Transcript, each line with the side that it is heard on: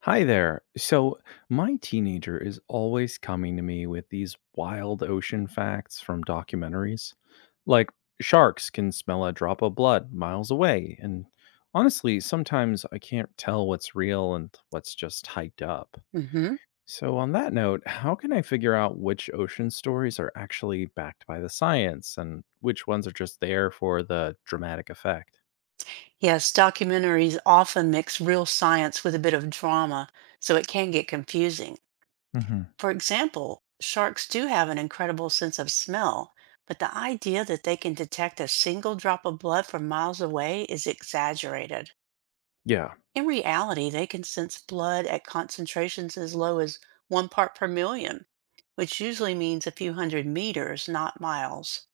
left: Hi there. So, my teenager is always coming to me with these wild ocean facts from documentaries. Like, sharks can smell a drop of blood miles away. And honestly, sometimes I can't tell what's real and what's just hyped up.
right: hmm
left: So, on that note, how can I figure out which ocean stories are actually backed by the science and which ones are just there for the dramatic effect?
right: Yes, documentaries often mix real science with a bit of drama, so it can get confusing.
left: Hmm.
right: For example, sharks do have an incredible sense of smell, but the idea that they can detect a single drop of blood from miles away is exaggerated.
left: Yeah.
right: In reality, they can sense blood at concentrations as low as one part per million, which usually means a few hundred meters, not miles.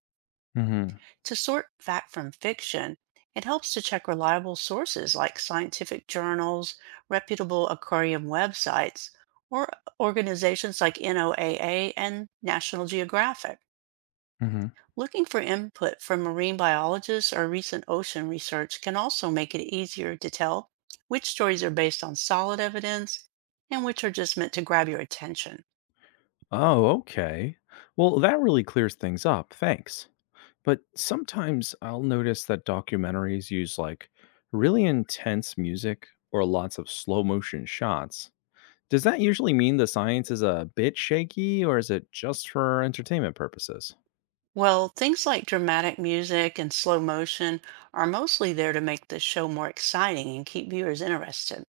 left: Hmm.
right: To sort fact from fiction, it helps to check reliable sources like scientific journals, reputable aquarium websites, or organizations like NOAA and National Geographic.
left: Hmm.
right: Looking for input from marine biologists or recent ocean research can also make it easier to tell which stories are based on solid evidence and which are just meant to grab your attention.
left: Oh, okay. Well, that really clears things up. Thanks. But sometimes I'll notice that documentaries use like really intense music or lots of slow motion shots. Does that usually mean the science is a bit shaky or is it just for entertainment purposes?
right: Well, things like dramatic music and slow motion are mostly there to make the show more exciting and keep viewers interested.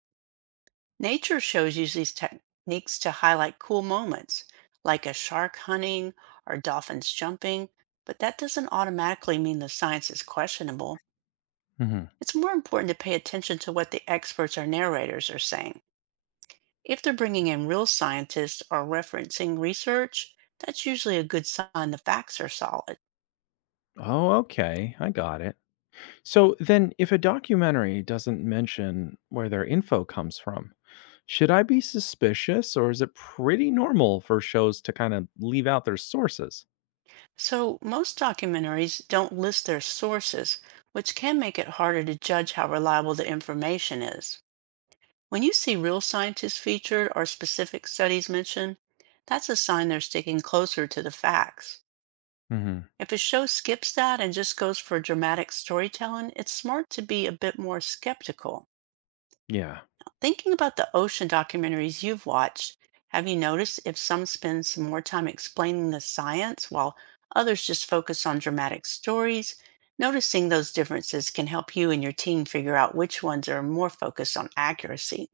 right: Nature shows use these techniques to highlight cool moments, like a shark hunting or dolphins jumping, but that doesn't automatically mean the science is questionable.
left: Hmm.
right: It's more important to pay attention to what the experts or narrators are saying. If they're bringing in real scientists or referencing research, that's usually a good sign the facts are solid.
left: Oh, okay. I got it. So then, if a documentary doesn't mention where their info comes from, should I be suspicious or is it pretty normal for shows to kind of leave out their sources?
right: So, most documentaries don't list their sources, which can make it harder to judge how reliable the information is. When you see real scientists featured or specific studies mentioned, that's a sign they're sticking closer to the facts.
left: Hmm.
right: If a show skips that and just goes for dramatic storytelling, it's smart to be a bit more skeptical.
left: Yeah.
right: Thinking about the ocean documentaries you've watched, have you noticed if some spend some more time explaining the science while others just focus on dramatic stories? Noticing those differences can help you and your team figure out which ones are more focused on accuracy.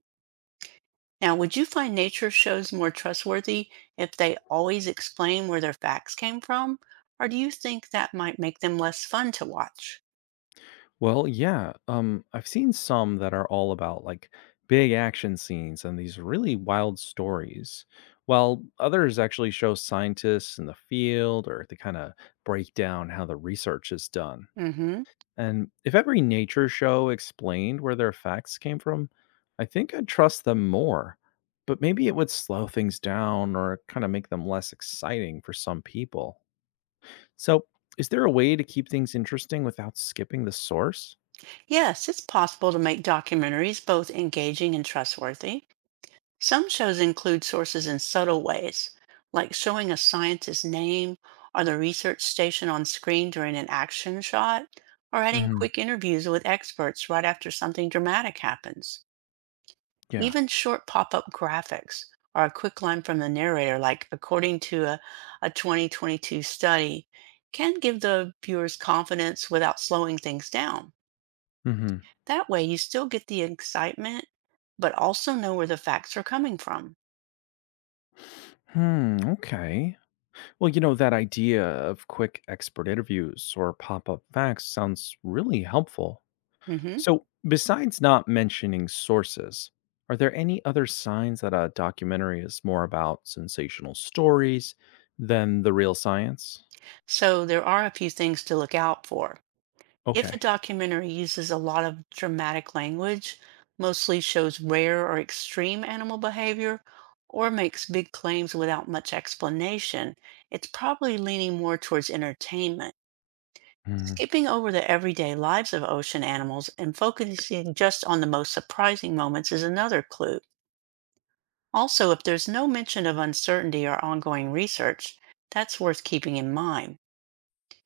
right: Now, would you find nature shows more trustworthy if they always explain where their facts came from? Or do you think that might make them less fun to watch?
left: Well, yeah. I've seen some that are all about like big action scenes and these really wild stories, while others actually show scientists in the field or they kind of break down how the research is done.
right: hmm
left: And if every nature show explained where their facts came from, I think I'd trust them more. But maybe it would slow things down or kind of make them less exciting for some people. So, is there a way to keep things interesting without skipping the source?
right: Yes, it's possible to make documentaries both engaging and trustworthy. Some shows include sources in subtle ways, like showing a scientist's name or the research station on screen during an action shot, or adding
left: Hmm.
right: quick interviews with experts right after something dramatic happens.
left: Yeah.
right: Even short pop up graphics or a quick line from the narrator, like according to a 2022 study, can give the viewers confidence without slowing things down.
left: Hmm.
right: That way, you still get the excitement, but also know where the facts are coming from.
left: Hmm. Okay. Well, that idea of quick expert interviews or pop up facts sounds really helpful.
right: hmm
left: So, besides not mentioning sources, are there any other signs that a documentary is more about sensational stories than the real science?
right: So there are a few things to look out for. If a
left: Okay.
right: documentary uses a lot of dramatic language, mostly shows rare or extreme animal behavior, or makes big claims without much explanation, it's probably leaning more towards entertainment.
left: Hmm.
right: Skipping over the everyday lives of ocean animals and focusing just on the most surprising moments is another clue. Also, if there's no mention of uncertainty or ongoing research, that's worth keeping in mind.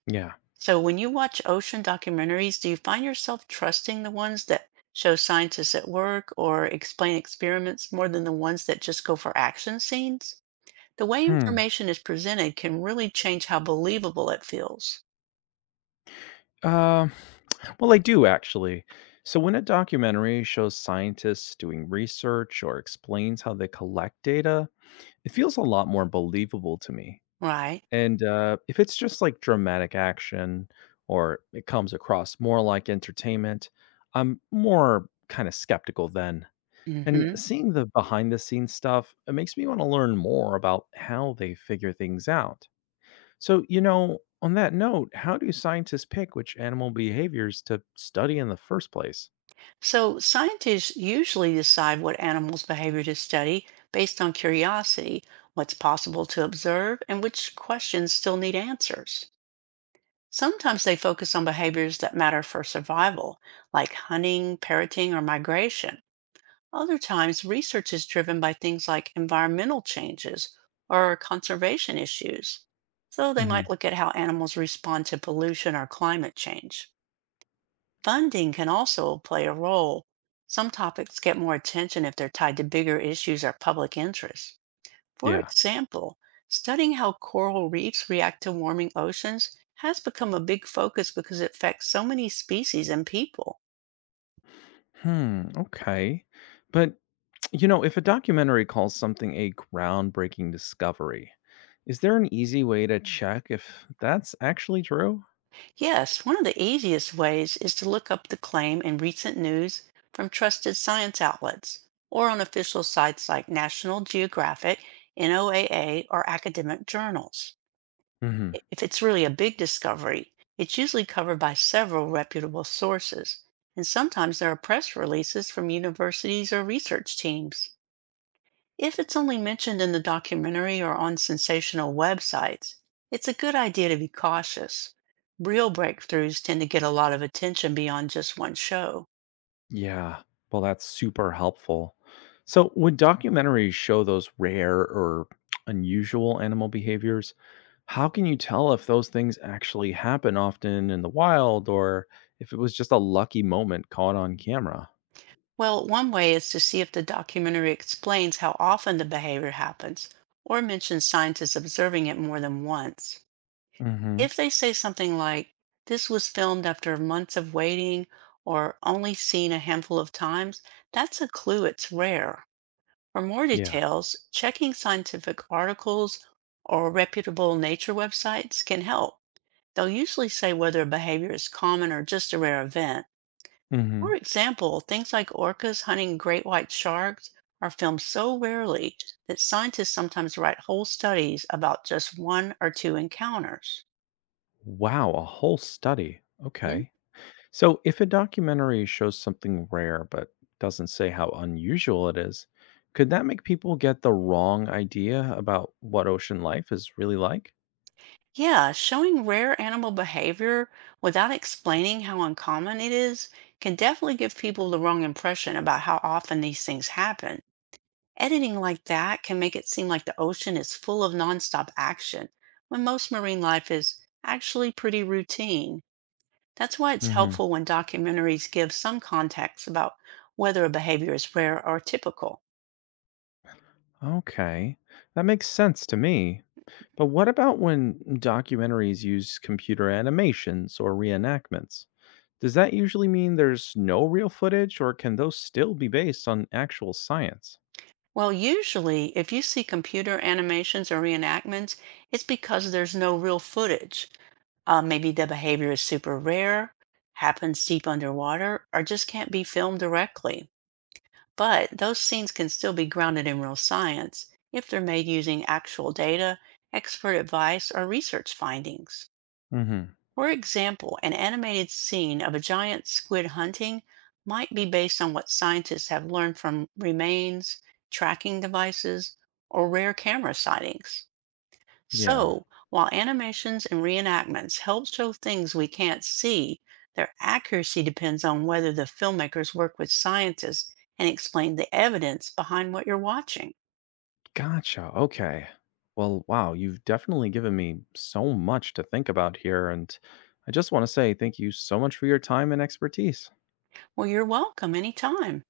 left: Yeah.
right: So, when you watch ocean documentaries, do you find yourself trusting the ones that show scientists at work or explain experiments more than the ones that just go for action scenes? The way
left: Hmm.
right: information is presented can really change how believable it feels.
left: Uh, well, I do actually. So, when a documentary shows scientists doing research or explains how they collect data, it feels a lot more believable to me.
right: Right.
left: And, if it's just, like, dramatic action or it comes across more like entertainment, I'm more kinda skeptical then. And
right: hmm
left: seeing the behind the scenes stuff, it makes me wanna learn more about how they figure things out. So, on that note, how do scientists pick which animal behaviors to study in the first place?
right: So, scientists usually decide what animals' behavior to study based on curiosity, what's possible to observe, and which questions still need answers. Sometimes they focus on behaviors that matter for survival, like hunting, parroting, or migration. Other times, research is driven by things like environmental changes or conservation issues. So they might
left: Mhm.
right: look at how animals respond to pollution or climate change. Funding can also play a role. Some topics get more attention if they're tied to bigger issues or public interest. For
left: Yeah.
right: example, studying how coral reefs react to warming oceans has become a big focus because it affects so many species and people.
left: Hmm, okay. But you know, if a documentary calls something a groundbreaking discovery, is there an easy way to check if that's actually true?
right: Yes, one of the easiest ways is to look up the claim in recent news from trusted science outlets or on official sites like National Geographic, NOAA, or academic journals.
left: Hmm.
right: If it's really a big discovery, it's usually covered by several reputable sources, and sometimes there are press releases from universities or research teams. If it's only mentioned in the documentary or on sensational websites, it's a good idea to be cautious. Real breakthroughs tend to get a lot of attention beyond just one show.
left: Yeah. Well, that's super helpful. So, would documentaries show those rare or unusual animal behaviors, how can you tell if those things actually happen often in the wild or if it was just a lucky moment caught on camera?
right: Well, one way is to see if the documentary explains how often the behavior happens or mentions scientists observing it more than once.
left: Hmm.
right: If they say something like, this was filmed after months of waiting or only seen a handful of times, that's a clue it's rare. For more
left: Yeah.
right: details, checking scientific articles or reputable nature websites can help. They'll usually say whether a behavior is common or just a rare event. For
left: Hmm.
right: example, things like orcas hunting great white sharks are filmed so rarely that scientists sometimes write whole studies about just one or two encounters.
left: Wow, a whole study.
right: Hmm.
left: Okay. So, if a documentary shows something rare but doesn't say how unusual it is, could that make people get the wrong idea about what ocean life is really like?
right: Yeah, showing rare animal behavior without explaining how uncommon it is can definitely give people the wrong impression about how often these things happen. Editing like that can make it seem like the ocean is full of nonstop action, when most marine life is actually pretty routine. That's why it's
left: Hmm.
right: helpful when documentaries give some context about whether a behavior is rare or typical.
left: Okay, that makes sense to me. But what about when documentaries use computer animations or reenactments? Does that usually mean there's no real footage, or can those still be based on actual science?
right: Well, usually, if you see computer animations or reenactments, it's because there's no real footage. Maybe the behavior is super rare, happens deep underwater, or just can't be filmed directly. But those scenes can still be grounded in real science if they're made using actual data, expert advice, or research findings.
left: Mm-hmm.
right: For example, an animated scene of a giant squid hunting might be based on what scientists have learned from remains, tracking devices, or rare camera sightings.
left: Yeah.
right: So, while animations and reenactments help show things we can't see, their accuracy depends on whether the filmmakers work with scientists and explain the evidence behind what you're watching.
left: Gotcha. Okay. Well, wow, you've definitely given me so much to think about here. And I just want to say thank you so much for your time and expertise.
right: Well, you're welcome anytime.